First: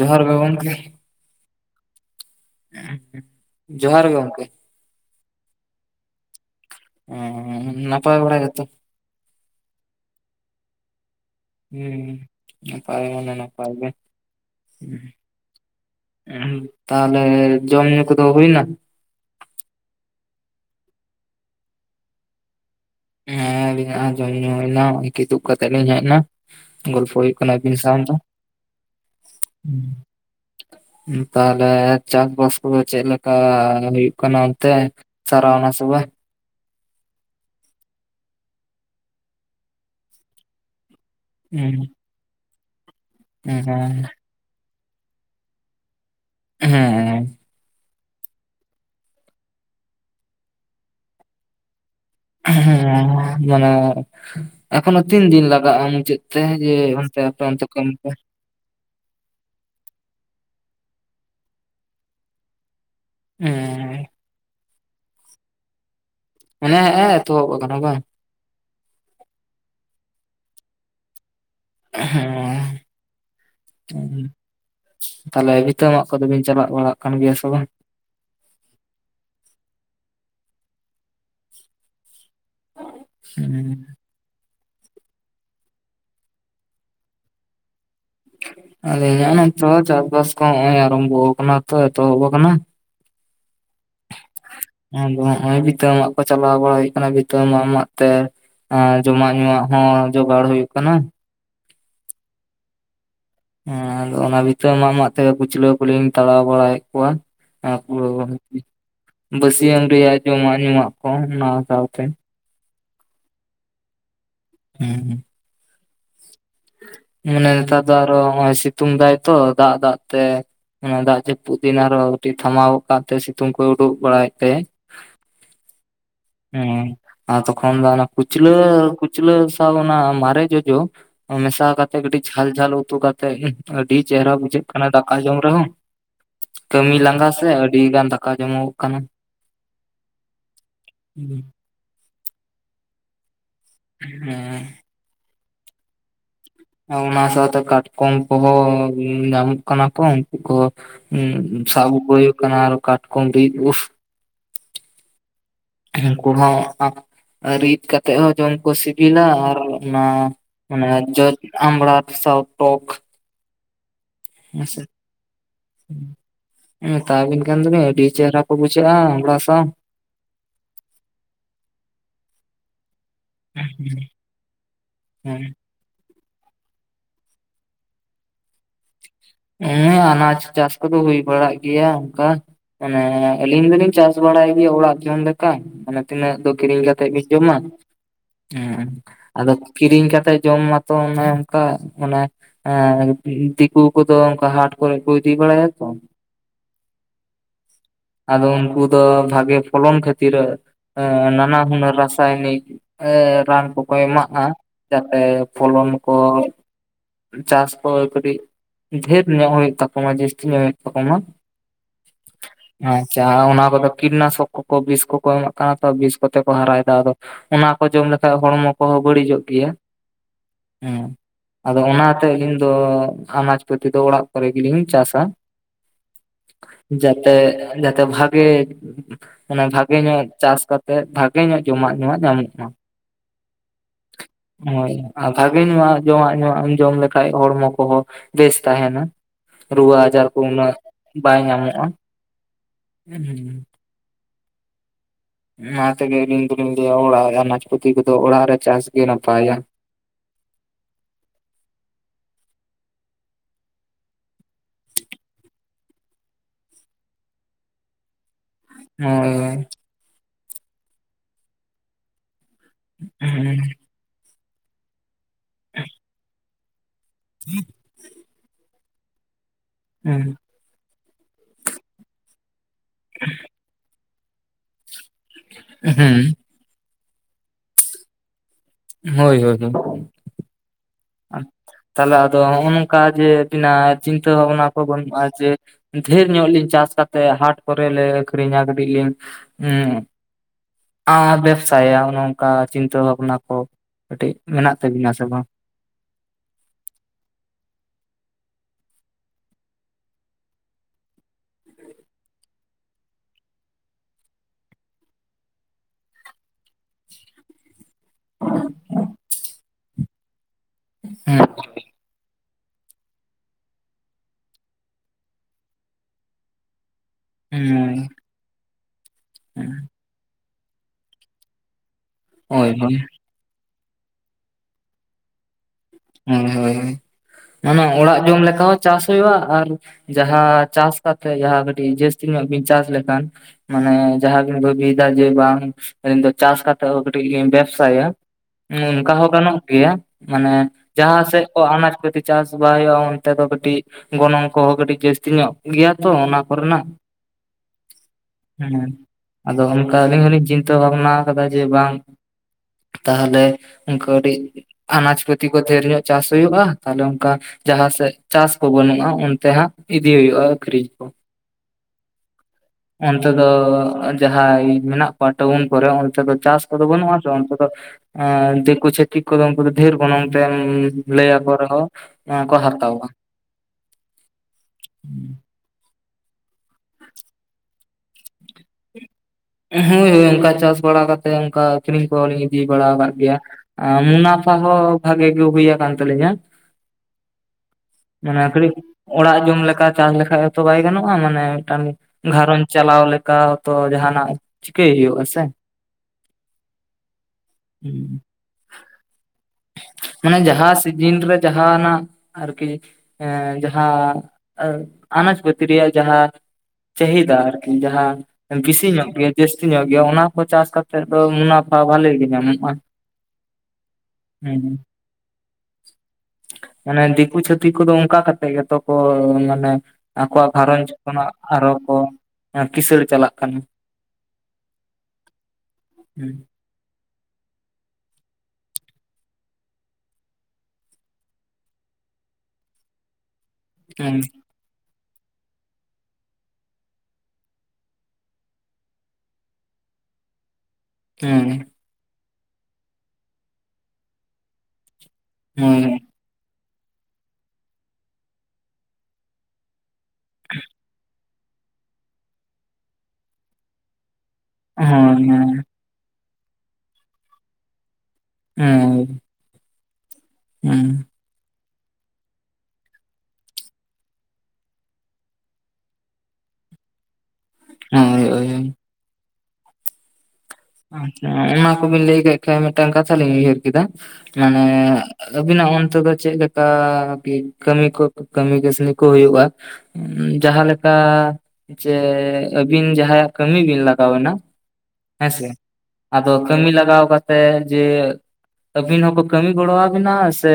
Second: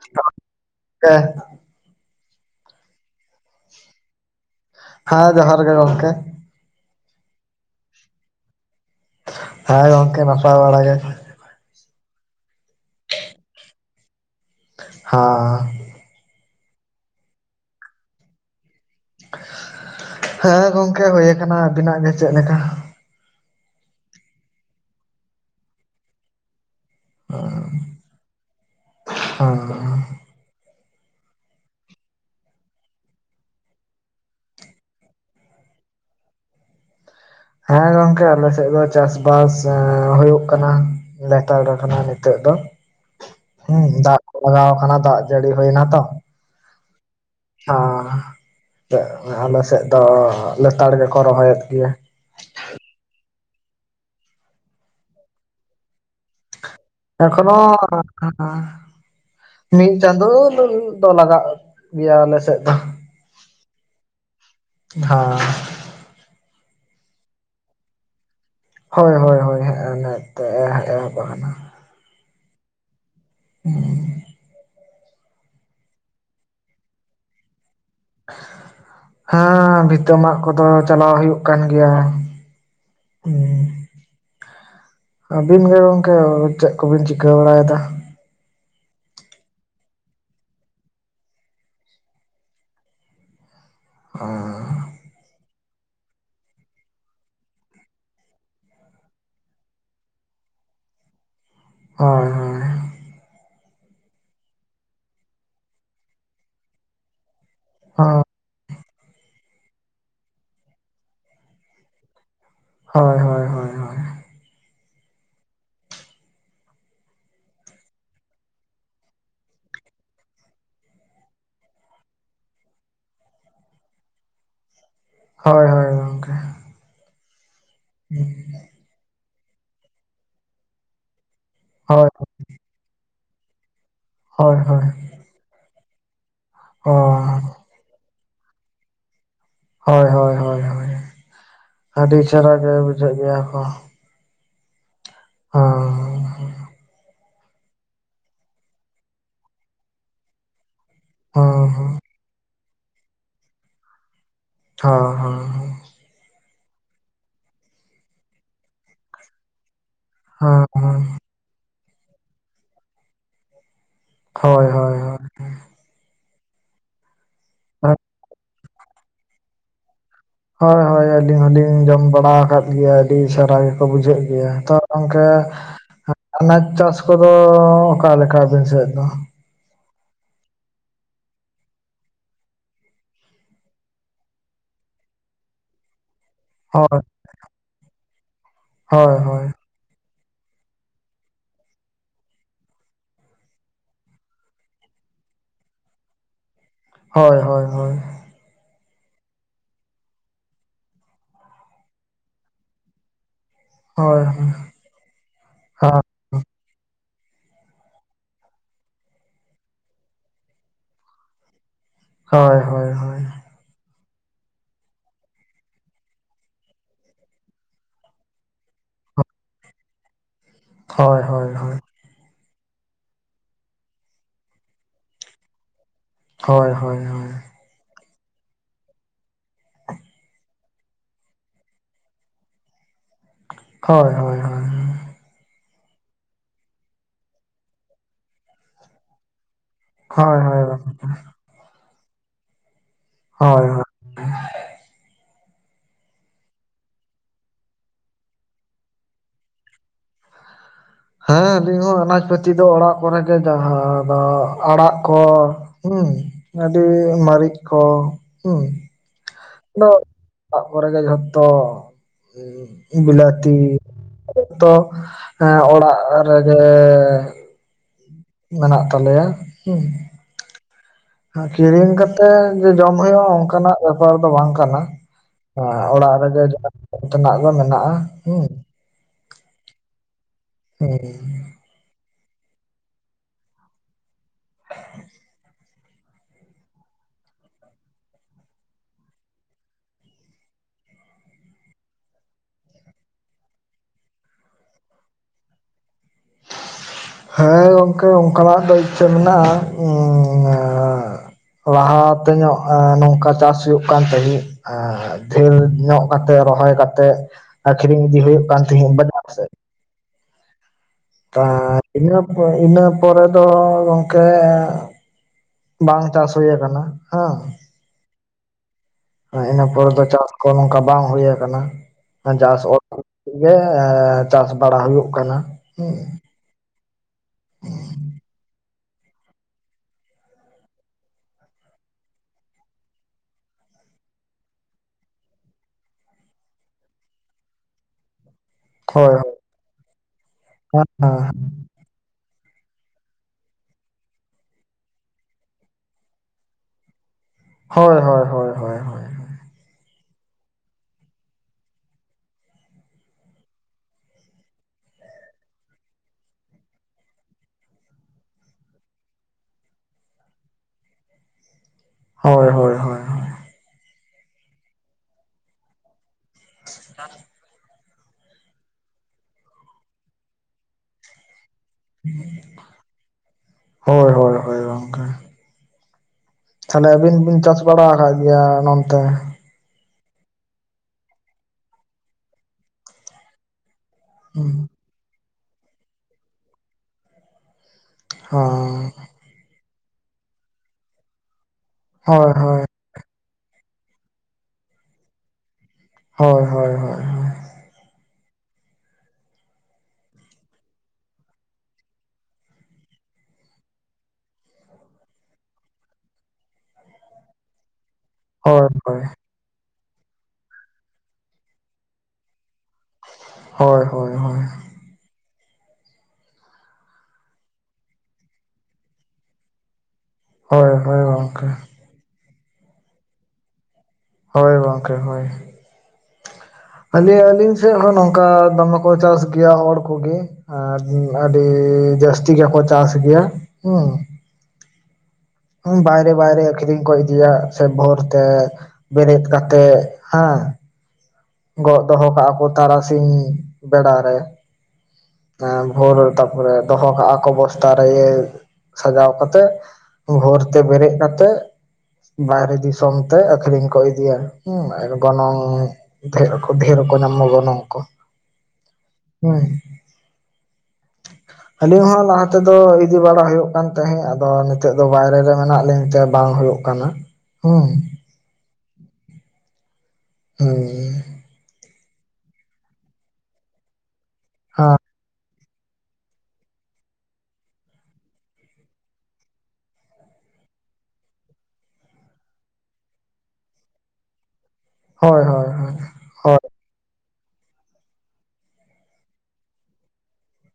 ᱡᱚᱦᱟᱨ ᱜᱮ ᱜᱚᱢᱠᱮ ᱦᱮᱸ ᱡᱚᱦᱟᱨ ᱜᱮ ᱜᱚᱢᱠᱮ ᱦᱟᱸ ᱡᱚᱦᱟᱨ ᱜᱮ ᱜᱚᱢᱠᱮ ᱦᱚᱸ ᱱᱟᱯᱟᱭ ᱵᱟᱲᱟ ᱜᱮᱛᱚ ᱦᱮᱸ ᱜᱚᱢᱠᱮ ᱱᱟᱯᱟᱭ ᱵᱟᱲᱟ ᱜᱮ ᱦᱩᱸ ᱱᱟᱯᱟᱭ ᱚᱱᱟ ᱱᱟᱯᱟᱭ ᱜᱮ ᱦᱟᱸ ᱛᱟᱦᱚᱞᱮ ᱡᱚᱢ ᱧᱩ ᱠᱚᱫᱚ ᱦᱩᱭᱱᱟ ᱦᱮᱸ ᱜᱚᱝᱠᱮ ᱦᱩᱭᱟ ᱠᱟᱱᱟ ᱟᱵᱤᱱᱟᱜ ᱜᱮ ᱪᱮᱫᱞᱮᱠᱟ ᱦᱮᱸ ᱟᱞᱤᱧᱟ ᱦᱚᱸ ᱡᱚᱢ ᱧᱩ ᱦᱩᱭᱱᱟ ᱠᱤᱫᱩᱵᱠᱟᱛᱮᱜ ᱞᱤᱧ ᱦᱮᱡ ᱱᱟ ᱜᱚᱞᱯᱷᱚ ᱦᱩᱭᱩᱜ ᱠᱟᱱᱟ ᱟᱹᱵᱤᱱ ᱥᱟᱶ ᱫᱚ ᱦᱮᱸ ᱛᱟᱦᱚᱞᱮ ᱪᱟᱥ ᱵᱟᱥ ᱠᱚᱫᱚ ᱪᱮᱫ ᱞᱮᱠᱟ ᱦᱩᱭᱩᱜ ᱠᱟᱱᱟ ᱚᱱᱛᱮ ᱥᱟᱨᱟᱣ ᱱᱟᱥᱮ ᱵᱟᱝ ᱦᱮᱸ ᱜᱚᱝᱠᱮ ᱟᱞᱮ ᱥᱮᱫ ᱫᱚ ᱪᱟᱥᱵᱟᱥ ᱦᱩᱭᱩᱜ ᱠᱟᱱᱟ ᱞᱮᱛᱟᱲ ᱦᱮᱸ ᱠᱟᱱᱟ ᱱᱤᱛᱚᱜ ᱫᱚ ᱦᱮᱸ ᱫᱟᱜ ᱞᱟᱜᱟᱣ ᱠᱟᱱᱟ ᱫᱟᱜ ᱡᱟᱹᱲᱤ ᱦᱩᱭᱱᱟ ᱛᱚ ᱦᱮᱸ ᱟᱸ ᱟᱞᱮ ᱥᱮᱫ ᱫᱚ ᱞᱮᱛᱟᱲ ᱜᱮᱠᱚ ᱨᱚᱦᱚᱭᱮᱫ ᱜᱮᱭᱟ ᱦᱩᱸ ᱢᱟᱱᱮ ᱮᱠᱷᱚᱱᱳ ᱛᱤᱱ ᱫᱤᱱ ᱞᱟᱜᱟᱜ-ᱟ ᱢᱩᱪᱟᱹᱫ ᱛᱮ ᱡᱮ ᱚᱱᱛᱮ ᱟᱯᱮ ᱚᱱᱛᱮ ᱦᱟᱸ ᱢᱤᱫ ᱪᱟᱸᱫᱳ ᱫᱚ ᱞᱟᱜᱟᱜ ᱜᱮᱭᱟ ᱟᱞᱮ ᱥᱮᱫ ᱫᱚ ᱩᱸ ᱦᱟᱸ ᱢᱟᱱᱮ ᱦᱮᱸᱜ ᱮ ᱮᱛᱚᱦᱚᱵ ᱟᱠᱟᱱᱟ ᱵᱟᱝ ᱦᱳᱭ ᱦᱳᱭ ᱦᱳᱭ ᱦᱳᱭ ᱮᱱᱮ ᱛᱮ ᱮᱦᱚᱵ ᱠᱟᱱᱟ ᱦᱮᱸ ᱛᱟᱦᱚᱞᱮ ᱵᱷᱤᱛᱟᱹ ᱢᱟᱜ ᱠᱚᱫᱚ ᱵᱤᱱ ᱪᱟᱞᱟᱜ ᱵᱟᱲᱟᱜ ᱠᱟᱱ ᱜᱮᱭᱟ ᱥᱮ ᱵᱟᱝ ᱦᱮᱸ ᱵᱷᱤᱛᱟᱹ ᱢᱟᱜ ᱠᱚᱫᱚ ᱪᱟᱞᱟᱣ ᱦᱩᱭᱩᱜ ᱠᱟᱱ ᱜᱮᱭᱟ [inaudible] ᱟᱵᱤᱱ ᱜᱮ ᱜᱚᱝᱠᱮ ᱪᱮᱫ ᱠᱚᱵᱤᱱ ᱪᱤᱠᱟᱹ ᱵᱟᱲᱟᱭᱮᱫᱟ ᱟᱞᱤᱧᱟᱜ ᱱᱚᱱᱛᱮ ᱦᱚᱸ ᱪᱟᱥᱵᱟᱥ ᱠᱚ ᱦᱚᱸᱜ-ᱚᱭ ᱟᱨᱟᱢᱵᱷᱚ ᱠᱟᱱᱟ ᱛᱚ ᱮᱛᱚᱦᱚᱵ ᱠᱟᱱᱟ ᱦᱚ ᱟᱫᱚ ᱦᱚᱸᱜᱼᱚᱭ ᱵᱤᱛᱟᱹ ᱢᱟᱜ ᱠᱚ ᱪᱟᱞᱟᱣ ᱵᱟᱲᱟ ᱦᱩᱭᱩᱜ ᱠᱟᱱᱟ ᱵᱤᱛᱟᱹ ᱢᱟᱜ ᱢᱟᱜ ᱛᱮ ᱮᱸ ᱡᱚᱢᱟᱜ ᱧᱩᱣᱟᱜ ᱦᱚᱸ ᱡᱚᱜᱟᱲ ᱦᱩᱭᱩᱜ ᱠᱟᱱᱟ ᱦᱳᱭ ᱦᱚᱸ ᱟᱫᱚ ᱚᱱᱟ ᱵᱷᱤᱛᱟᱹ ᱢᱟᱜ ᱢᱟᱜ ᱛᱮ ᱠᱩᱪᱞᱟᱹ ᱠᱚᱞᱤᱧ ᱛᱟᱲᱟᱣ ᱵᱟᱲᱟᱭᱮᱫ ᱠᱚᱣᱟ ᱦᱳᱭ [inaudible] ᱵᱟᱹᱥᱤᱭᱟᱹᱢ ᱨᱮᱭᱟᱜ ᱡᱚᱢᱟᱜ ᱧᱩᱣᱟᱜ ᱠᱚ ᱚᱱᱟ ᱥᱟᱶᱛᱮ ᱦᱳᱭ ᱦᱳᱭ ᱦᱳᱭ ᱦᱳᱭ ᱦᱳᱭ ᱦᱮᱸ ᱢᱟᱱᱮ ᱱᱮᱛᱟᱨ ᱫᱚ ᱟᱨᱚ ᱱᱚᱜᱚᱭ ᱥᱤᱛᱩᱝ ᱫᱟᱭ ᱛᱚ ᱫᱟᱜ ᱫᱟᱜ ᱛᱮ ᱚᱱᱟ ᱫᱟᱜ ᱡᱟᱹᱯᱩᱫ ᱫᱤᱱ ᱟᱨᱦᱚᱸ ᱠᱟᱴᱤ ᱛᱷᱟᱢᱟᱣ ᱟᱠᱟᱫ ᱛᱮ ᱥᱤᱛᱩᱝ ᱠᱚᱭ ᱩᱰᱩᱠ ᱵᱟᱲᱟᱭᱮᱫ ᱛᱮ ᱦᱳᱭ ᱦᱳᱭ ᱜᱚᱝᱠᱮ ᱦᱮᱸ ᱟᱨ ᱛᱚᱠᱷᱚᱱ ᱫᱚ ᱠᱩᱪᱞᱟᱹ ᱠᱩᱪᱞᱟᱹ ᱥᱟᱶ ᱚᱱᱟ ᱢᱟᱨᱮ ᱡᱚᱡᱚ ᱢᱮᱥᱟ ᱠᱟᱛᱮᱜ ᱦᱳᱭ ᱠᱟᱹᱴᱤᱡ ᱡᱷᱟᱞ ᱡᱷᱟᱹᱞ ᱩᱛᱩ ᱠᱟᱛᱮᱜ ᱟᱹᱰᱤ ᱪᱮᱦᱨᱟ ᱦᱳᱭ ᱵᱩᱡᱷᱟᱹᱜ ᱠᱟᱱᱟ ᱦᱳᱭ ᱫᱟᱠᱟ ᱡᱚᱢ ᱨᱮᱦᱚᱸ ᱚ ᱠᱟᱹᱢᱤ ᱞᱟᱸᱜᱟ ᱥᱮ ᱟᱹᱰᱤ ᱜᱟᱱ ᱫᱟᱠᱟ ᱡᱚᱢᱚᱜᱚᱜ ᱠᱟᱱᱟ ᱦᱳᱭ ᱦᱳᱭ ᱦᱚᱭ ᱦᱩᱸ ᱟᱹᱰᱤ ᱪᱮᱦᱨᱟ ᱜᱮ ᱵᱩᱡᱷᱟᱹᱜ ᱜᱮᱭᱟ ᱠᱚ ᱦᱮᱸ ᱦᱚ ᱚᱱᱟ ᱥᱟᱶᱛᱮ ᱠᱟᱴᱠᱚᱢ ᱠᱚᱦᱚ ᱧᱟᱢᱚᱜ ᱠᱟᱱᱟ ᱠᱚ ᱠᱚ ᱦᱚᱸ ᱥᱟᱵ ᱟᱜᱩ ᱠᱚ ᱦᱩᱭᱩᱜ ᱠᱟᱱᱟ ᱟᱨ ᱠᱟᱴᱠᱚᱢ ᱨᱤᱫ ᱤᱦ ᱦᱚᱸ ᱦᱚᱸ ᱩᱱᱠᱩ ᱦᱚᱸ ᱨᱤᱫ ᱠᱟᱛᱮᱜ ᱦᱚᱸ ᱡᱚᱢᱠᱩ ᱥᱤᱵᱤᱞᱟ ᱟᱨ ᱚᱱᱟ ᱦᱚᱸ ᱢᱟᱱᱮ ᱦᱚᱸ ᱡᱚ ᱟᱢᱲᱟ ᱥᱟ ᱴᱚᱠ ᱦᱳᱭ ᱢᱟᱥᱮ ᱦᱳᱭ ᱦᱳᱭ ᱦᱩᱸ ᱢᱮᱛᱟᱵᱤᱱ ᱠᱟᱱ ᱫᱚᱵᱮᱱ ᱟᱹᱰᱤ ᱪᱮᱦᱨᱟ ᱠᱚ ᱵᱩᱡᱷᱟᱹᱜᱼᱟ ᱟᱢᱵᱲᱟ ᱥᱟᱶ ᱦᱳᱭ ᱦᱳᱭ ᱟᱹᱞᱤᱧ ᱦᱚᱞᱤᱧ ᱡᱚᱢ ᱵᱟᱲᱟ ᱟᱠᱟᱫ ᱜᱮᱭᱟ ᱟᱹᱰᱤ ᱥᱟᱨᱦᱟ ᱜᱮᱠᱚ ᱵᱩᱡᱷᱟᱹᱜ ᱜᱮᱭᱟ ᱛᱚ ᱜᱚᱝᱠᱮ ᱦᱮᱸ ᱟᱱᱟᱡ ᱪᱟᱥ ᱠᱚᱫᱚ ᱚᱠᱟᱮ ᱞᱮᱠᱟ ᱟᱵᱤᱱ ᱥᱮᱫ ᱫᱚ ᱦᱮᱸ ᱟᱱᱟᱡ ᱪᱟᱥ ᱠᱚᱫᱚ ᱦᱩᱭ ᱵᱟᱲᱟᱜ ᱜᱮᱭᱟ ᱚᱱᱠᱟ ᱢᱟᱱᱮ ᱟᱞᱤᱧ ᱫᱚᱞᱤᱧ ᱪᱟᱥ ᱵᱟᱲᱟᱭ ᱜᱮᱭᱟ ᱚᱲᱟᱜ ᱡᱚᱢ ᱞᱮᱠᱟ ᱢᱟᱱᱮ ᱛᱤᱱᱟᱹᱜ ᱫᱚ ᱠᱤᱨᱤᱧ ᱦᱳᱭ ᱠᱟᱛᱮᱜ ᱵᱤᱱ ᱡᱚᱢᱟ ᱦᱩᱸ ᱦᱳᱭ ᱦᱳᱭ ᱟᱫᱚ ᱠᱤᱨᱤᱧ ᱠᱟᱛᱮᱜ ᱡᱚᱢ ᱢᱟᱛᱚ ᱚᱱᱮ ᱚᱱᱠᱟ ᱚᱱᱮ ᱫᱤᱠᱩ ᱩᱱᱠᱩ ᱫᱚ ᱚᱱᱠᱟ ᱦᱟᱴ ᱠᱚᱨᱮ ᱠᱚ ᱤᱫᱤ ᱵᱟᱲᱟᱭᱟᱠᱚ ᱦᱳᱭ ᱦᱳᱭ ᱦᱳᱭ ᱟᱫᱚ ᱩᱱᱠᱩ ᱫᱚ ᱵᱷᱟᱜᱮ ᱯᱷᱚᱞᱚᱱ ᱠᱷᱟᱹᱛᱤᱨ ᱱᱟᱱᱟᱦᱩᱱᱟᱹᱨ ᱨᱟᱥᱟᱭᱱᱤᱠ ᱮ ᱨᱟᱢ ᱯᱩᱨᱠ ᱠᱚ ᱦᱳᱭ ᱮᱢᱟᱜᱼᱟ ᱡᱟᱛᱮ ᱯᱷᱚᱞᱚᱱ ᱦᱳᱭ ᱠᱚ ᱪᱟᱥ ᱠᱚ ᱠᱟᱹᱴᱤᱡ ᱰᱷᱮᱨ ᱧᱚᱜ ᱦᱩᱭᱩᱜ ᱛᱟᱠᱚᱢᱟ ᱡᱟᱹᱥᱛᱤ ᱧᱚᱜ ᱦᱩᱭᱩᱜ ᱛᱟᱠᱟ ᱢᱟ ᱦᱚᱭ ᱦᱚᱭ ᱡᱟᱦᱟᱸ ᱚᱱᱟ ᱠᱚᱫᱚ ᱠᱤᱴᱱᱟᱥᱚᱠ ᱠᱚᱠᱚ ᱵᱤᱥ ᱠᱚᱠᱚ ᱮᱢᱟᱜ ᱠᱟᱱᱟ ᱛᱚ ᱵᱤᱥ ᱠᱚᱛᱮ ᱠᱚ ᱦᱟᱨᱟᱭ ᱮᱫᱟ ᱟᱫᱚ ᱚᱱᱟ ᱠᱚ ᱡᱚᱢ ᱞᱮᱠᱷᱟᱡ ᱦᱚᱲᱢᱚ ᱠᱚᱦᱚᱸ ᱵᱟᱹᱲᱤᱡᱚᱜ ᱜᱮᱭᱟ ᱦᱮᱸ ᱦᱳᱭ ᱦᱳᱭ ᱦᱳᱭ ᱦᱳᱭ ᱟᱫᱚ ᱚᱱᱟᱛᱮ ᱟᱹᱞᱤᱧ ᱫᱚ ᱟᱱᱟᱡ ᱯᱟᱹᱛᱤ ᱫᱚ ᱚᱲᱟᱜ ᱠᱚᱨᱮ ᱜᱮᱞᱤᱧ ᱪᱟᱥᱟ ᱦᱳᱭ ᱦᱳᱭ ᱦᱳᱭ ᱡᱟᱛᱮ ᱡᱟᱛᱮ ᱵᱷᱟᱜᱮ ᱢᱟᱱᱮ ᱵᱷᱟᱜᱮ ᱧᱚᱜ ᱪᱟᱥ ᱠᱟᱛᱮᱜ ᱵᱷᱟᱜᱮ ᱧᱚᱜ ᱡᱚᱢᱟᱜ ᱧᱩᱣᱟᱜ ᱧᱟᱢᱚᱜᱼᱢᱟ ᱦᱳᱭ ᱦᱳᱭ ᱦᱳᱭ ᱟᱨ ᱵᱷᱟᱜᱮᱧ ᱡᱚᱢᱟᱜ ᱧᱩᱣᱟᱜ ᱮᱢ ᱡᱚᱢ ᱞᱮᱠᱟᱱ ᱦᱚᱲᱢᱚ ᱠᱚᱦᱚᱸ ᱵᱮᱥ ᱛᱟᱦᱮᱱᱟ ᱨᱩᱣᱟᱹ ᱟᱡᱟᱨ ᱦᱳᱭ ᱠᱚ ᱩᱱᱟᱹᱜ ᱦᱳᱭ ᱵᱟᱭ ᱧᱟᱢᱚᱜᱼᱟ ᱦᱩᱸ ᱦᱳᱭ ᱢᱟ ᱛᱚᱵᱮ ᱟᱞᱤᱧ ᱫᱚᱞᱤᱧ ᱞᱟᱹᱭ ᱟ ᱟᱱᱟᱪ ᱯᱟᱛᱤ ᱠᱚᱫᱚ ᱚᱲᱟᱜ ᱨᱮ ᱪᱟᱥ ᱜᱮ ᱱᱟᱯᱟᱭᱟ ᱦᱮᱸ ᱟᱹᱞᱤᱧ ᱦᱚᱸ ᱟᱱᱟᱡ ᱯᱟᱹᱛᱤ ᱫᱚ ᱚᱲᱟᱜ ᱠᱚᱨᱮ ᱜᱮ ᱡᱟᱦᱟᱸ ᱫᱚ ᱟᱲᱟᱜ ᱠᱚ ᱦᱩᱸ ᱟᱹᱰᱤ ᱢᱟᱹᱨᱤᱪ ᱠᱚ ᱦᱩᱸ ᱦᱳᱭ ᱫᱚ ᱚᱲᱟᱜ ᱠᱚᱨᱮ ᱜᱮ ᱡᱚᱛᱷᱚ ᱵᱤᱞᱟᱛᱤ ᱦᱩᱸ ᱛᱚ ᱚᱲᱟᱜ ᱨᱮᱜᱮ ᱪ [inaudible] ᱢᱮᱱᱟᱜ ᱛᱟᱞᱮᱭᱟ ᱦᱩᱸ ᱦᱩᱸ ᱠᱤᱨᱤᱧ ᱠᱟᱛᱮᱜ ᱡᱮ ᱡᱚᱢ ᱦᱩᱭᱩᱜᱼᱟ ᱚᱱᱠᱟᱱᱟᱜ ᱵᱮᱯᱟᱨ ᱫᱚ ᱵᱟᱝ ᱠᱟᱱᱟ ᱦᱟᱸ ᱚᱲᱟᱜ ᱦᱩᱸ ᱨᱮᱜᱮ ᱡᱚᱛᱷᱚ ᱱᱟᱜ ᱜᱮ ᱢᱮᱱᱟᱜᱼᱟ ᱦᱩᱸ ᱦᱳᱭ ᱦᱳᱭ ᱦᱳᱭ ᱦᱮᱸ ᱛᱟᱞᱦᱮ ᱟᱫᱚ ᱦᱚᱸᱜᱼᱚᱭ ᱱᱚᱝᱠᱟ ᱡᱮ ᱟᱹᱵᱤᱱᱟᱜ ᱪᱤᱱᱛᱟᱹ ᱵᱷᱟᱵᱱᱟ ᱠᱚ ᱵᱟᱹᱱᱩᱜᱼᱟ ᱡᱮ ᱰᱷᱮᱨ ᱧᱚᱜ ᱞᱤᱧ ᱪᱟᱥ ᱠᱟᱛᱮᱜ ᱦᱟᱴ ᱠᱚᱨᱮ ᱞᱮ ᱟᱹᱠᱷᱨᱤᱧᱟ ᱠᱟᱹᱴᱤᱡ ᱞᱤᱧ ᱟᱨ ᱵᱮᱵᱥᱟᱭᱟ ᱚᱱᱮ ᱱᱚᱝᱠᱟ ᱪᱤᱱᱛᱟᱹ ᱵᱷᱟᱵᱽᱱᱟ ᱠᱚ ᱠᱟᱹᱴᱤᱡ ᱢᱮᱱᱟᱜ ᱛᱟᱹᱵᱤᱱᱟ ᱥᱮ ᱵᱟᱝ ᱦᱮᱸ ᱜᱚᱝᱠᱮ ᱚᱱᱠᱟᱱᱟᱜ ᱫᱚ ᱤᱪᱪᱷᱟᱹ ᱢᱮᱱᱟᱜᱼᱟ ᱩᱻᱮᱻ ᱞᱟᱦᱟᱛᱮ ᱧᱚᱜ ᱱᱚᱝᱠᱟ ᱪᱟᱥ ᱦᱩᱭᱩᱜ ᱠᱟᱱ ᱛᱟᱦᱮᱸᱜ ᱦᱮᱸ ᱦᱮᱸ ᱰᱷᱮᱨ ᱧᱚᱜ ᱠᱟᱛᱮᱫ ᱨᱚᱦᱚᱭ ᱠᱟᱛᱮᱜ ᱟᱹᱠᱷᱨᱤᱧ ᱤᱫᱤ ᱦᱩᱭᱩᱜ ᱠᱟᱱ ᱛᱟᱦᱮᱫ ᱵᱟᱡᱟᱨ ᱥᱮᱫ ᱦᱩᱸ ᱟᱨ ᱤᱱᱟᱹ ᱤᱱᱟᱹ ᱯᱚᱨᱮ ᱫᱚ ᱜᱚᱢᱠᱮ ᱵᱟᱝ ᱪᱟᱥ ᱦᱩᱭ ᱟᱠᱟᱱᱟ ᱦᱮᱸ ᱦᱩᱸᱭ ᱤᱱᱟᱹ ᱯᱚᱨᱮ ᱫᱚ ᱪᱟᱥ ᱠᱚ ᱱᱚᱝᱠᱟ ᱵᱟᱝ ᱦᱩᱭ ᱟᱠᱟᱱᱟ ᱪᱟᱥ ᱦᱳᱭ ᱚᱛ ᱦᱳᱭ ᱜᱮ ᱪᱟᱥ ᱵᱟᱲᱟ ᱦᱩᱭᱩᱜ ᱠᱟᱱᱟ ᱦᱩᱸ ᱦᱩᱸᱻ ᱦᱚᱭ ᱦᱚᱭ ᱚᱱᱮ ᱚᱲᱟᱜ ᱡᱚᱢ ᱞᱮᱠᱟ ᱦᱚᱸ ᱪᱟᱥ ᱦᱩᱭᱩᱜᱼᱟ ᱟᱨ ᱡᱟᱦᱟᱸ ᱪᱟᱥ ᱠᱟᱛᱮᱜ ᱡᱟᱦᱟᱸ ᱠᱟᱹᱴᱤᱡ ᱡᱟᱹᱥᱛᱤ ᱧᱚᱜ ᱵᱤᱱ ᱪᱟᱥ ᱞᱮᱠᱷᱟᱱ ᱢᱟᱱᱮ ᱡᱟᱦᱟᱸ ᱵᱤᱱ ᱵᱷᱟᱹᱵᱤ ᱮᱫᱟ ᱡᱮ ᱵᱟᱝ ᱟᱹᱞᱤᱧ ᱫᱚ ᱪᱟᱥ ᱠᱟᱛᱮᱫ ᱦᱚᱸ ᱠᱟᱹᱴᱤᱡ [unintelligible] ᱵᱮᱵᱥᱟᱭᱟ ᱚᱱᱠᱟ ᱦᱳᱭ ᱦᱚᱸ ᱜᱟᱱᱚᱜ ᱜᱮᱭᱟ ᱢᱟᱱᱮ ᱡᱟᱦᱟᱸ ᱥᱮᱫ ᱠᱚ ᱟᱱᱟᱡᱽ ᱯᱟᱹᱛᱤ ᱪᱟᱥ ᱵᱟᱭ ᱦᱩᱭᱩᱜᱼᱟ ᱚᱱᱛᱮ ᱫᱚ ᱠᱟᱹᱴᱤᱡ ᱜᱚᱱᱚᱝ ᱠᱚᱦᱚᱸ ᱠᱟᱹᱴᱤᱡ ᱡᱟᱹᱥᱛᱤ ᱧᱚᱜ ᱜᱮᱭᱟ ᱛᱚ ᱚᱱᱟ ᱠᱚᱨᱮᱱᱟᱜ ᱦᱳᱭ ᱦᱳᱭ ᱦᱳᱭ ᱦᱮᱸ ᱦᱳᱭ ᱟᱫᱚ ᱚᱱᱠᱟ ᱜᱤᱧ [unintelligible] ᱪᱤᱱᱛᱟᱹ ᱵᱷᱟᱵᱽᱱᱟ ᱟᱠᱟᱫᱟ ᱡᱮ ᱵᱟᱝ ᱛᱟᱦᱚᱞᱮ ᱚᱱᱠᱟ ᱟᱹᱰᱤ ᱟᱱᱟᱡᱽ ᱯᱟᱹᱛᱤ ᱠᱚ ᱰᱷᱮᱨ ᱧᱚᱜ ᱪᱟᱥ ᱦᱩᱭᱩᱜᱼᱟ ᱛᱟᱦᱞᱮ ᱚᱱᱠᱟ ᱡᱟᱦᱟᱸ ᱥᱮᱫ ᱪᱟᱥ ᱠᱚ ᱵᱟᱹᱱᱩᱜᱼᱟ ᱚᱱᱛᱮ ᱦᱟᱸᱜ ᱤᱫᱤ ᱦᱩᱭᱩᱜᱼᱟ ᱟᱹᱠᱷᱨᱤᱧ ᱠᱚ ᱦᱳᱭ ᱦᱳᱭ ᱦᱳᱭ ᱚᱱᱛᱮ ᱫᱚ ᱡᱟᱦᱟᱸᱭ ᱢᱮᱱᱟᱜ ᱠᱚᱣᱟ ᱴᱟᱹᱣᱩᱱ ᱠᱚᱨᱮ ᱚᱱᱛᱮ ᱫᱚ ᱪᱟᱥ ᱠᱚᱫᱚ ᱵᱟᱹᱱᱩᱜᱼᱟ ᱛᱚ ᱚᱱᱛᱮ ᱫᱚ ᱟᱨ ᱫᱤᱠᱩ ᱪᱷᱟᱹᱛᱤᱠ ᱠᱚᱫᱚ ᱩᱱᱠᱩ ᱫᱚ ᱰᱷᱮᱨ ᱜᱚᱱᱚᱝ ᱛᱮᱢ ᱞᱟᱹᱭᱟᱠᱚ ᱨᱮ ᱦᱚᱸ ᱚᱱᱟ ᱠᱚ ᱦᱟᱛᱟᱣᱟ ᱦᱳᱭ ᱦᱳᱭ ᱦᱳᱭ ᱜᱚᱝᱠᱮ ᱛᱟᱦᱚᱞᱮ ᱟᱹᱵᱤᱱ ᱵᱤᱱ ᱪᱟᱥ ᱵᱟᱲᱟ ᱠᱟᱜ ᱜᱮᱭᱟ ᱱᱚᱱᱛᱮ ᱦᱮᱸ ᱚᱱᱠᱟ ᱪᱟᱥ ᱵᱟᱲᱟ ᱠᱟᱛᱮᱜ ᱚᱱᱠᱟ ᱟᱹᱠᱷᱤᱨᱤᱧ ᱠᱚᱦᱚᱸ ᱞᱤᱧ ᱤᱫᱤ ᱵᱟᱲᱟ ᱟᱠᱟᱜ ᱜᱮᱭᱟ ᱢᱩᱱᱟᱯᱷᱟ ᱦᱚᱸ ᱵᱷᱟᱹᱜᱤ ᱜᱮ ᱦᱩᱭ ᱟᱠᱟᱱ ᱛᱟᱹᱞᱤᱧᱟ ᱢᱟᱱᱮ ᱠᱟᱹᱴᱤᱡ ᱦᱚᱸ ᱚᱲᱟᱜ ᱡᱚᱢ ᱞᱮᱠᱟ ᱪᱟᱥ ᱞᱮᱠᱷᱟᱡ ᱦᱚᱸ ᱛᱚ ᱵᱟᱭ ᱜᱟᱱᱚᱜᱼᱟ ᱢᱟᱱᱮ ᱢᱤᱫᱴᱟᱹᱝ ᱦᱳᱭ ᱜᱷᱟᱸᱨᱚᱡᱽ ᱦᱳᱭ ᱪᱟᱞᱟᱣ ᱞᱮᱠᱟ ᱦᱚᱸ ᱛᱚ ᱡᱟᱦᱟᱱᱟᱜ ᱪᱤᱠᱟᱹᱭ ᱦᱩᱭᱩᱜᱼᱟ ᱥᱮ ᱦᱳᱭ ᱦᱳᱭ ᱦᱳᱭ ᱦᱩᱸᱻ ᱢᱟᱱᱮ ᱡᱟᱦᱟᱸ ᱥᱤᱡᱤᱱ ᱨᱮ ᱡᱟᱦᱟᱸᱱᱟᱜ ᱟᱨᱠᱤ ᱮ ᱡᱟᱦᱟᱸ ᱟᱱᱟᱡᱽ ᱯᱟᱹᱛᱤ ᱨᱮᱭᱟᱜ ᱡᱟᱦᱟᱸ ᱪᱟᱹᱦᱤᱫᱟ ᱟᱨᱠᱤ ᱡᱟᱦᱟᱸ ᱦᱳᱭ ᱦᱳᱭ ᱵᱮᱥᱤ ᱧᱚᱜ ᱜᱮᱭᱟ ᱡᱟᱹᱥᱛᱤ ᱧᱚᱜ ᱜᱮᱭᱟ ᱚᱱᱟ ᱠᱚ ᱪᱟᱥ ᱠᱟᱛᱮ ᱫᱚ ᱢᱩᱱᱟᱯᱷᱟ ᱵᱷᱟᱹᱞᱤ ᱜᱮ ᱧᱟᱢᱚᱜᱼᱟ ᱦᱳᱭ ᱦᱳᱭ ᱦᱳᱭ ᱦᱮᱸ ᱢᱟᱱᱮ ᱫᱤᱠᱩ ᱪᱷᱟᱹᱛᱤᱠ ᱠᱚᱫᱚ ᱚᱱᱠᱟ ᱠᱟᱛᱮᱜ ᱜᱮᱛᱚ ᱠᱚ ᱢᱟᱱᱮ ᱟᱠᱚᱣᱟᱜ ᱦᱳᱭ ᱜᱷᱟᱸᱨᱚᱡᱽ ᱦᱳᱭ ᱠᱷᱚᱱᱟᱜ ᱜᱚᱝᱠᱮ ᱟᱨᱦᱚᱸ ᱠᱚ ᱠᱤᱥᱟᱹᱬ ᱪᱟᱞᱟᱜ ᱠᱟᱱᱟ ᱦᱳᱭ ᱜᱚᱝᱠᱮ ᱦᱳᱭ ᱟᱹᱞᱤ ᱟᱹᱞᱤᱧ ᱥᱮᱫ ᱦᱚᱸ ᱱᱚᱝᱠᱟ ᱫᱚᱢᱮ ᱠᱚ ᱪᱟᱥ ᱜᱮᱭᱟ ᱦᱚᱲ ᱠᱚᱜᱮ ᱟᱨ ᱟᱹᱰᱤ ᱡᱟᱹᱥᱛᱤ ᱜᱮᱠᱚ ᱪᱟᱥ ᱜᱮᱭᱟ ᱦᱩᱸ [unintelligible] ᱵᱟᱭᱨᱮ ᱵᱟᱭᱨᱮ ᱟᱠᱷᱨᱤᱧ ᱠᱚ ᱤᱫᱤᱭᱟ ᱥᱮ ᱵᱷᱳᱨ ᱛᱮ ᱵᱮᱨᱮᱫ ᱠᱟᱛᱮᱜ ᱦᱮᱸ ᱦᱩᱸ ᱜᱚᱜ ᱫᱚᱦᱚ ᱠᱟᱜᱼᱟ ᱠᱚ ᱛᱟᱨᱟᱥᱤᱧ ᱵᱮᱲᱟ ᱨᱮ ᱵᱷᱳᱨ ᱦᱮᱸ ᱛᱟ ᱛᱟᱯᱚᱨᱮ ᱫᱚᱦᱚ ᱠᱟᱜᱼᱟ ᱠᱚ, ᱵᱚᱥᱛᱟ ᱨᱮ ᱥᱟᱡᱟᱣ ᱠᱟᱛᱮᱜ ᱵᱷᱳᱨ ᱛᱮ ᱵᱮᱨᱮᱜ ᱠᱟᱛᱮᱜ ᱵᱟᱨᱦᱟᱨᱮ ᱫᱤᱥᱚᱢ ᱛᱮ ᱟᱠᱷᱨᱤᱧ ᱠᱚ ᱤᱫᱤᱭᱟ᱾ ᱦᱩᱸ ᱦᱮᱸ ᱜᱚᱱᱚᱝ ᱫᱷᱮᱨ ᱠᱚ ᱫᱷᱮᱨ ᱠᱚ ᱧᱟᱢᱟ ᱜᱚᱱᱚᱝ ᱠᱚ᱾ ᱦᱮᱸ ᱦᱳᱭ᱾ ᱦᱩᱸ--᱾ ᱟᱞᱤᱧ ᱦᱚᱸ ᱞᱟᱦᱟ ᱛᱮᱫᱚ ᱤᱫᱤ ᱵᱟᱲᱟ ᱦᱩᱭᱩᱜ ᱠᱟᱱ ᱛᱟᱦᱮᱸᱜ ᱟᱫᱚ, ᱱᱤᱛᱚᱜ ᱫᱚ ᱵᱟᱭᱨᱮ ᱨᱮ ᱢᱮᱱᱟᱜ ᱞᱤᱧ ᱛᱮ ᱵᱟᱝ ᱦᱳᱭᱳᱜ ᱠᱟᱱᱟ, ᱦᱩᱸ᱾ ᱦᱮᱸᱻ ᱳᱭᱻ ᱳᱭᱻ᱾ ᱦᱮᱸᱻ ᱜᱮ ᱟᱪᱪᱷᱟ ᱚᱱᱟ ᱠᱚᱵᱤᱱ ᱞᱟᱹᱭ ᱠᱮᱜ ᱠᱷᱟᱡ ᱢᱤᱫᱴᱟᱝ ᱠᱟᱛᱷᱟ ᱞᱤᱧ ᱩᱭᱦᱟᱹᱨ ᱠᱮᱫᱟ ᱢᱟᱱᱮ ᱟᱵᱤᱱᱟᱜ ᱚᱱᱛᱮ ᱫᱚ ᱪᱮᱫ ᱞᱮᱠᱟ ᱠᱟᱹᱢᱤ ᱠᱚ, ᱠᱟᱹᱢᱤ ᱠᱟᱹᱥᱢᱤ ᱠᱚ ᱦᱳᱭᱳᱜᱼᱟ? ᱡᱟᱦᱟᱸ ᱞᱮᱠᱟ ᱡᱮ ᱟᱹᱵᱤᱱ ᱡᱟᱦᱟᱸᱭᱟᱜ ᱠᱟᱹᱢᱤ ᱵᱤᱱ ᱞᱟᱜᱟᱣ ᱱᱟ ᱦᱳᱭ ᱦᱮᱸᱥᱮ᱾ ᱦᱳᱭ ᱦᱳᱭ ᱟᱫᱚ ᱦᱳᱭ ᱠᱟᱹᱢᱤ ᱞᱟᱜᱟᱣ ᱠᱟᱛᱮ ᱡᱮ, ᱟᱹᱵᱤᱱ ᱦᱚᱸᱠᱚ ᱠᱟᱹᱢᱤ ᱜᱚᱲᱚ ᱟᱵᱤᱱᱟ? ᱥᱮ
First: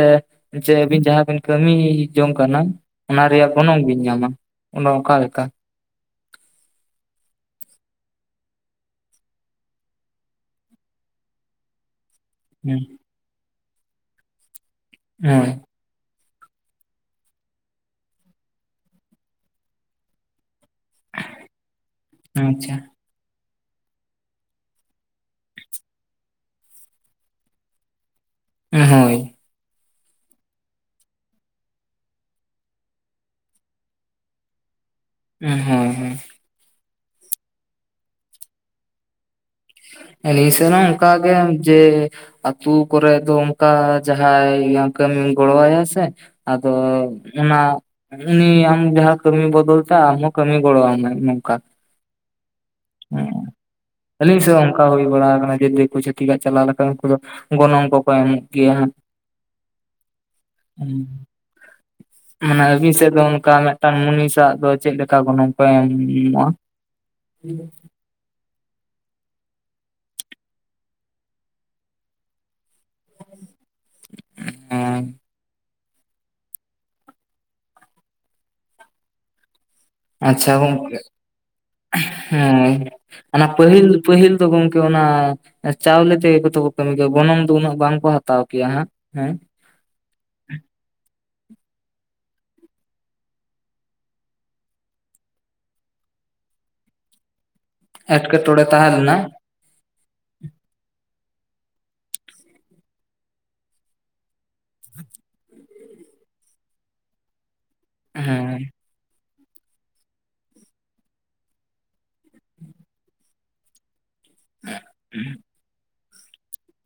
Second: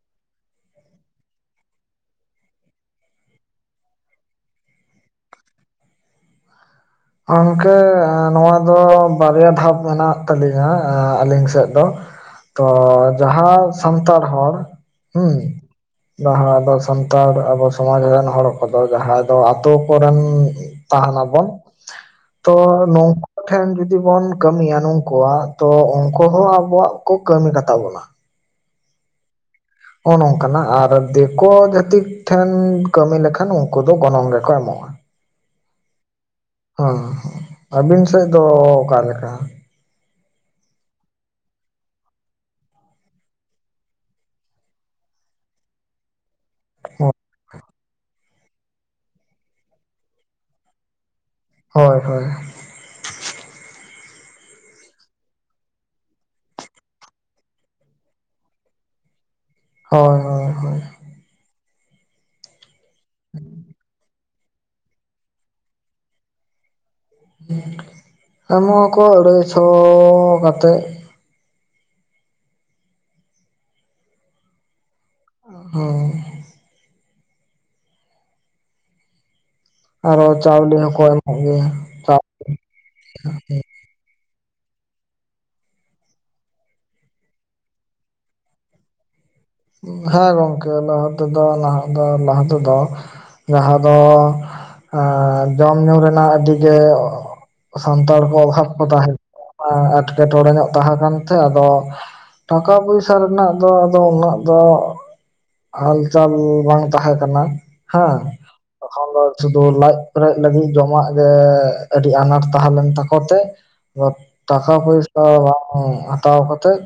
ᱡᱮ ᱟᱹᱵᱤᱱ ᱡᱟᱦᱟᱸ ᱵᱤᱱ ᱠᱟᱹᱢᱤ ᱡᱚᱝ ᱠᱟᱱᱟ, ᱚᱱᱟ ᱨᱮᱭᱟᱜ ᱜᱚᱱᱚᱝ ᱵᱤᱱ ᱧᱟᱢᱟ? ᱚᱱᱮ ᱚᱝᱠᱟ ᱞᱮᱠᱟ? ᱜᱚᱝᱠᱮ ᱱᱚᱣᱟ ᱫᱚ ᱵᱟᱨᱭᱟ ᱫᱷᱟᱯ ᱢᱮᱱᱟᱜ ᱛᱟᱹᱞᱤᱧᱟ ᱟᱹᱞᱤᱝ ᱥᱮᱜ ᱫᱚ᱾ [inaudible] ᱛᱚ ᱡᱟᱦᱟᱸ ᱥᱟᱱᱛᱟᱲ ᱦᱚᱲ, ᱦᱩᱸ ᱦᱳᱭ ᱡᱟᱦᱟᱸ ᱟᱵᱚ ᱥᱟᱱᱛᱟᱲ ᱟᱵᱚ ᱥᱚᱢᱟᱡᱽ ᱨᱮᱱ ᱦᱚᱲ ᱠᱚᱫᱚ, ᱡᱟᱦᱟᱸᱭ ᱫᱚ ᱟᱛᱳ ᱠᱚᱨᱮᱱ ᱛᱟᱸᱦᱮᱸᱱᱟᱵᱚᱱ ᱛᱚ ᱟᱪᱪᱷᱟ ᱱᱚᱝ ᱴᱷᱮᱱ ᱡᱩᱫᱤ ᱵᱚᱱ ᱠᱟᱹᱢᱤᱭᱟ ᱱᱩᱠᱩᱣᱟᱜ, ᱛᱚ ᱩᱱᱠᱩ ᱦᱚᱸ ᱟᱵᱚᱣᱟᱜ ᱠᱚ ᱠᱟᱹᱢᱤ ᱠᱟᱛᱟ ᱵᱚᱱᱟ᱾ ᱦᱳᱭ᱾ ᱚᱱ ᱚᱠᱟᱱᱟᱜ ᱟᱨ ᱫᱤᱠᱳ ᱡᱟᱹᱛᱤ ᱴᱷᱮᱱ ᱠᱟᱹᱢᱤ ᱞᱮᱠᱷᱟᱱ, ᱩᱱᱠᱩ ᱫᱚ ᱜᱚᱱᱚᱝ ᱜᱮᱠᱚ ᱮᱢᱚᱜ ᱩᱸᱻ ᱦᱮᱸᱻ ᱦᱮᱸ᱾ ᱦᱩᱸᱻ ᱟᱹᱵᱤᱱ ᱥᱮᱜ ᱫᱚ ᱚᱠᱟᱞᱮᱠᱟ? ᱟᱞᱤᱧ ᱥᱮᱱ ᱦᱚᱸ ᱚᱱᱠᱟ ᱜᱮ ᱡᱮ ᱟᱛᱩ ᱠᱚᱨᱮ ᱫᱚ ᱚᱱᱠᱟ ᱡᱟᱦᱟᱸᱭ ᱚᱝᱠᱟᱢ ᱜᱚᱲᱚᱣᱟᱭᱟ ᱥᱮ, ᱟᱫᱚ ᱚᱱᱟ ᱩᱱᱤ ᱟᱢ ᱡᱟᱦᱟᱸ ᱠᱟᱹᱢᱤ ᱵᱚᱫᱚᱞ ᱛᱮ ᱟᱢᱦᱚᱸ ᱠᱟᱹᱢᱤ ᱜᱚᱲᱚ ᱟᱢᱟ ᱱᱚᱝᱠᱟ᱾ ᱦᱳᱭᱻ ᱦᱳᱭ᱾ ᱦᱚᱸ ᱟᱹᱞᱤᱧ ᱥᱮᱫ ᱚᱱᱠᱟ ᱦᱩᱭ ᱵᱟᱲᱟ ᱟᱠᱟᱱᱟ, ᱡᱮ ᱫᱤᱠᱩ ᱪᱷᱛᱤᱠᱟᱜ ᱪᱟᱞᱟᱣ ᱞᱮᱠᱷᱟᱱ ᱩᱱᱠᱩ ᱫᱚ ᱜᱚᱱᱚᱝ ᱠᱚᱠᱚ ᱮᱢᱚᱜ ᱜᱮᱭᱟ᱾ ᱦᱳᱭᱻ ᱦᱳᱭᱻ᱾ ᱩᱸᱻ ᱢᱟᱱᱮ ᱟᱵᱤᱱ ᱥᱮᱜ ᱫᱚ ᱚᱱᱠᱟ ᱢᱤᱫᱴᱟᱝ ᱢᱩᱱᱤᱥᱟᱜ ᱫᱚ ᱪᱮᱜ ᱞᱮᱠᱟ ᱜᱚᱱᱚᱝ ᱯᱮ ᱮᱢᱻᱟ? ᱮᱢᱚᱜ ᱟᱠᱚ ᱟᱹᱲᱟᱹᱭᱥᱚ ᱠᱟᱛᱮᱜ᱾ ᱚᱸᱻ᱾ ᱦᱳᱭ᱾ ᱟᱨᱚ ᱟᱪᱪᱷᱟ ᱪᱟᱣᱞᱮ ᱜᱚᱝᱠᱮ, ᱦᱚᱸᱠᱚ ᱮᱢᱚᱜ ᱜᱮᱭᱟ ᱦᱮᱸ ᱚᱱᱟ ᱯᱟᱹᱦᱤᱞ ᱯᱟᱹᱦᱤᱞ ᱫᱚ ᱜᱚᱢᱠᱮ ᱚᱱᱟ ᱪᱟᱣᱞᱮ ᱛᱮᱜᱮ ᱠᱚᱛᱚ ᱠᱚ ᱠᱟᱹᱢᱤ ᱠᱮᱭᱟ, ᱜᱚᱱᱚᱝ ᱫᱚ ᱩᱱᱟᱹᱜ ᱵᱟᱝᱠᱚ ᱦᱟᱛᱟᱣ ᱠᱮᱭᱟ ᱦᱟᱸᱜ ᱦᱮᱸ? ᱦᱮᱸ ᱜᱚᱝᱠᱮ ᱞᱟᱦᱟ ᱛᱮᱫᱚ, ᱱᱟᱦᱟᱜ ᱫᱚ ᱞᱟᱦᱟ ᱛᱮᱫᱚ ᱡᱟᱦᱟᱸ ᱫᱚ ᱡᱚᱢ ᱧᱩ ᱨᱮᱱᱟᱜ ᱟᱹᱰᱤ ᱜᱮ ᱥᱟᱱᱛᱟᱲ ᱠᱚ ᱮᱴᱠᱮᱴᱚᱬᱮ ᱚᱵᱷᱟᱵ ᱠᱚ ᱛᱟᱦᱮᱸ ᱛᱟᱦᱮ ᱞᱮᱱᱟ ᱮᱸᱴᱠᱮᱴᱚᱬᱮ ᱧᱚᱜ ᱛᱟᱦᱮᱸ ᱠᱟᱱᱛᱮ ᱟᱫᱚ, ᱴᱟᱠᱟ ᱯᱚᱭᱥᱟ ᱨᱮᱱᱟᱜ ᱫᱚ ᱟᱫᱚ ᱩᱱᱟᱹᱜ ᱫᱚ ᱦᱟᱞᱪᱟᱞ ᱵᱟᱝ ᱛᱟᱦᱮᱸ ᱠᱟᱱᱟ ᱦᱮᱸ, ᱛᱚᱠᱷᱚᱱ ᱫᱚ ᱥᱩᱫᱷᱩ ᱞᱟᱡ ᱯᱮᱨᱮᱡ ᱞᱟᱹᱜᱤᱫ ᱡᱚᱢᱟᱜ ᱜᱮ ᱟᱹᱰᱤ ᱟᱱᱟᱴ ᱛᱟᱦᱮᱸ ᱞᱮᱱ ᱛᱟᱠᱚ ᱛᱮ ᱴᱟᱠᱟ ᱯᱚᱭᱥᱟ ᱵᱟᱝ ᱦᱟᱛᱟᱣ ᱠᱟᱛᱮᱜ,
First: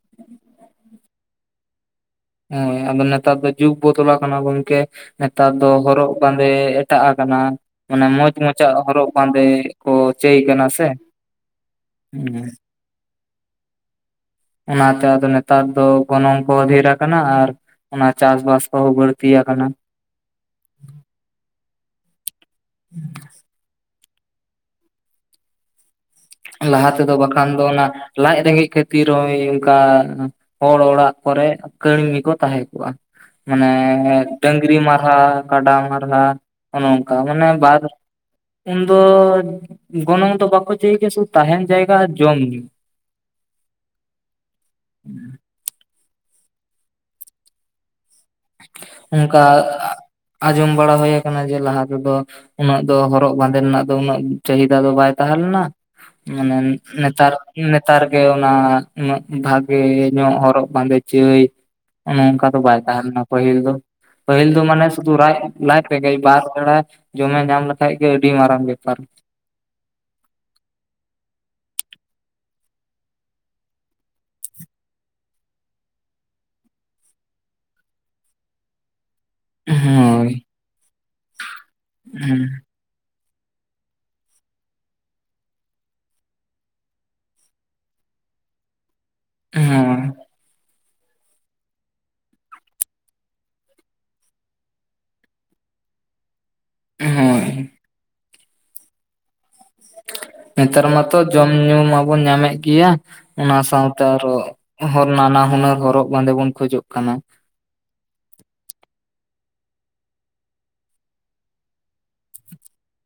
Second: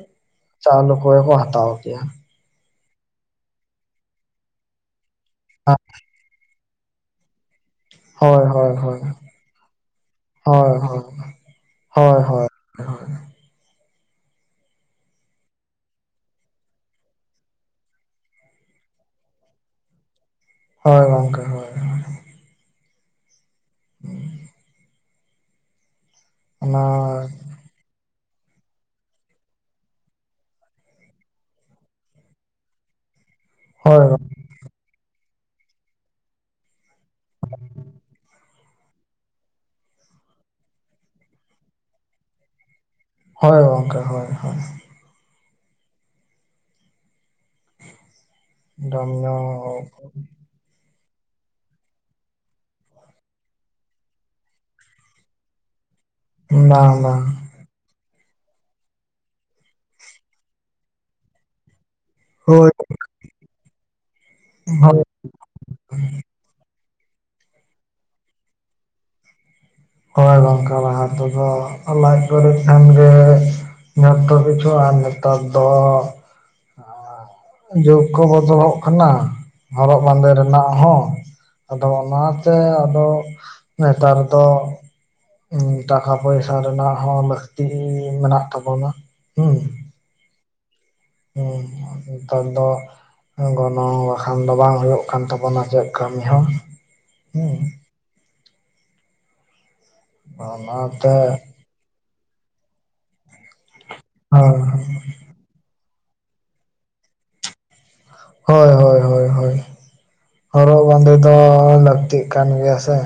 ᱪᱟᱣᱞᱩ ᱠᱚ ᱜᱮ ᱠᱚ ᱦᱟᱛᱟᱣᱟ᱾ ᱮᱭᱟ᱾ ᱦᱮᱸ ᱱᱮᱛᱟᱨ ᱫᱚ ᱡᱩᱜ ᱵᱚᱫᱚᱞᱟ ᱟᱠᱟᱱᱟ ᱜᱚᱝᱠᱮ, ᱱᱮᱛᱟᱨ ᱫᱚ ᱦᱚᱨᱚᱜ ᱵᱟᱸᱫᱮ ᱮᱴᱟᱜ ᱟᱠᱟᱱᱟ᱾ ᱚᱱᱟ ᱢᱚᱪ ᱦᱳᱭ ᱢᱚᱪᱟᱜ ᱦᱳᱭ ᱦᱳᱭ ᱦᱚᱨᱚᱜ ᱵᱟᱸᱫᱮ ᱠᱚ ᱪᱟᱹᱭ ᱠᱟᱱᱟ ᱦᱳᱭ ᱥᱮ, ᱦᱳᱭ ᱦᱳᱭ ᱦᱮᱸ ᱦᱳᱭ ᱚᱱᱟᱛᱮ ᱟᱫᱚ ᱱᱮᱛᱟᱨ ᱫᱚ ᱜᱚᱱᱚᱝ ᱠᱚ ᱫᱷᱷᱮᱨ ᱟᱠᱟᱱᱟ, ᱟᱨ ᱚᱱᱟ ᱪᱟᱥᱵᱟᱥ ᱠᱚᱦᱚᱸ ᱵᱟᱹᱲᱛᱤ ᱟᱠᱟᱱᱟ᱾ ᱦᱳᱭ ᱜᱚᱝᱠᱮ ᱦᱚ [inaudible] ᱚᱱᱟ ᱞᱟᱦᱟ ᱛᱮᱫᱚ ᱵᱟᱠᱷᱟᱱ ᱫᱚ ᱚᱱᱟ ᱞᱟᱡ ᱨᱮᱸᱜᱮᱡ ᱠᱷᱟᱹᱛᱤᱨ ᱦᱚᱸᱭ ᱚᱱᱠᱟ ᱦᱚᱲ ᱚᱲᱟᱜ ᱠᱚᱨᱮ ᱠᱟᱹᱲᱢᱤᱠᱚ ᱛᱟᱦᱮᱸ ᱠᱚᱜᱼᱟ᱾ ᱢᱟᱱᱮ ᱦᱳᱭ ᱰᱟᱝᱨᱤ ᱢᱟᱨᱦᱟ ᱠᱟᱰᱟ ᱢᱟᱨᱦᱟ ᱚᱱᱮ ᱠᱟ ᱢᱟᱱᱮ ᱵᱟᱨ ᱩᱱᱫᱚ ᱜᱚᱱᱚᱝ ᱫᱚ ᱵᱟᱠᱚ ᱪᱟᱹᱭ ᱜᱮᱭᱟ ᱥᱩᱫᱩ ᱛᱟᱦᱮᱱ ᱡᱟᱭᱜᱟ ᱟᱨ ᱡᱚᱢ ᱧᱩ᱾ ᱦᱳ ᱜᱚᱝᱠᱮ ᱦᱳᱭ ᱦᱳᱭ᱾ ᱡᱚᱢ ᱧᱩ ᱚᱱᱠᱟ ᱟᱸᱡᱚᱢ ᱵᱟᱲᱟ ᱦᱳᱭ ᱟᱠᱟᱱᱟ ᱡᱮ ᱞᱟᱦᱟ ᱛᱮᱫᱚ ᱩᱱᱟᱹᱜ ᱫᱚ ᱦᱚᱨᱚᱜ ᱵᱟᱸᱫᱮ ᱨᱮᱱᱟᱜ ᱫᱚ ᱩᱱᱟᱹᱜ ᱪᱟᱹᱦᱤᱫᱟ ᱫᱚ ᱵᱟᱭ ᱛᱟᱦᱮᱸ ᱞᱮᱱᱟ᱾ ᱢᱟᱱᱮ ᱵᱟᱝ ᱵᱟᱝ ᱱᱮᱛᱟᱨ ᱱᱮᱛᱟᱨ ᱜᱮ ᱚᱱᱟ ᱩᱱᱟᱹᱜ ᱵᱷᱟᱜᱮ ᱧᱚᱜ ᱦᱚᱨᱚᱜ ᱵᱟᱸᱫᱮ ᱪᱟᱹᱭ᱾ ᱚᱱᱚ ᱚᱱᱠᱟ ᱫᱚ ᱦᱳᱭ ᱵᱟᱭ ᱛᱟᱦᱮᱸ ᱞᱮᱱᱟ ᱯᱟᱹᱦᱤᱞ ᱫᱚ᱾ ᱯᱟᱹᱦᱤᱞ ᱫᱚ ᱢᱟᱱᱮ ᱦᱳᱭ ᱥᱩᱫᱷᱩ ᱨᱟᱡ ᱞᱟᱪ ᱨᱮᱜᱮ ᱵᱟᱨ ᱵᱮᱲᱟᱭ ᱡᱚᱢᱮ ᱧᱟᱢ ᱞᱮᱠᱷᱟᱡ ᱜᱮ ᱟᱹᱰᱤ ᱢᱟᱨᱟᱝ ᱵᱮᱯᱟᱨ᱾ ᱦᱳᱭ ᱜᱚᱝᱠᱮ ᱞᱟᱦᱟ ᱛᱮᱫᱚ ᱞᱟᱡ ᱠᱚᱚᱨᱤᱡ ᱠᱷᱟᱱ ᱜᱮ ᱡᱷᱚᱛᱚ ᱠᱤᱪᱷᱩ ᱟᱨ ᱱᱮᱛᱟᱨ ᱫᱚ ᱡᱳᱩᱜᱽ ᱠᱚ ᱵᱚᱫᱚᱞᱚᱜ ᱠᱟᱱᱟ᱾ ᱦᱚᱨᱚᱜ ᱵᱟᱸᱫᱮ ᱦᱳᱭ ᱨᱮᱱᱟᱜ ᱦᱚᱸ, ᱟᱫᱚ ᱚᱱᱟᱛᱮ ᱟᱫᱚ ᱱᱮᱛᱟᱨ ᱫᱚ ᱩᱸ ᱴᱟᱠᱟ ᱯᱚᱭᱥᱟ ᱨᱮᱱᱟᱜ ᱦᱚᱸ ᱞᱟᱹᱠᱛᱤ ᱢᱮᱱᱟᱜ ᱛᱟᱵᱚᱱᱟ ᱦᱩᱸ᱾ ᱦᱳᱭ ᱩᱸ ᱱᱮᱛᱟᱨ ᱫᱚ, ᱜᱚᱱᱚᱝ ᱵᱟᱠᱷᱟᱱ ᱫᱚ ᱵᱟᱝ ᱦᱳᱭᱳᱜ ᱠᱟᱱ ᱛᱟᱵᱳᱱᱟ ᱪᱮᱫ ᱠᱟᱹᱢᱤ ᱦᱚᱸ᱾ ᱦᱳᱭ ᱦᱩᱸ᱾ ᱱᱮᱛᱟᱨ ᱢᱟᱛᱚ ᱚᱱᱟᱛᱮ ᱡᱚᱢ ᱧᱩ ᱢᱟᱵᱚᱱ ᱧᱟᱢ ᱮᱫ ᱜᱮᱭᱟ᱾ ᱚᱱᱟ ᱥᱟᱶᱛᱮ ᱟᱨᱚ, ᱱᱟᱱᱟ ᱦᱩᱱᱟᱹᱨ ᱦᱚᱨᱚᱜ ᱵᱟᱸᱫᱮ ᱵᱚᱱ ᱠᱷᱚᱡᱚᱜ ᱠᱟᱱᱟ᱾ ᱦᱳᱭ, ᱦᱳᱭ, ᱦᱳᱭ, ᱦᱳᱭ᱾ ᱦᱚᱨᱚᱜ ᱵᱟᱸᱫᱮ ᱫᱚ ᱞᱟᱹᱠᱛᱤᱜ ᱠᱟᱱ ᱜᱮᱭᱟ ᱥᱮ᱾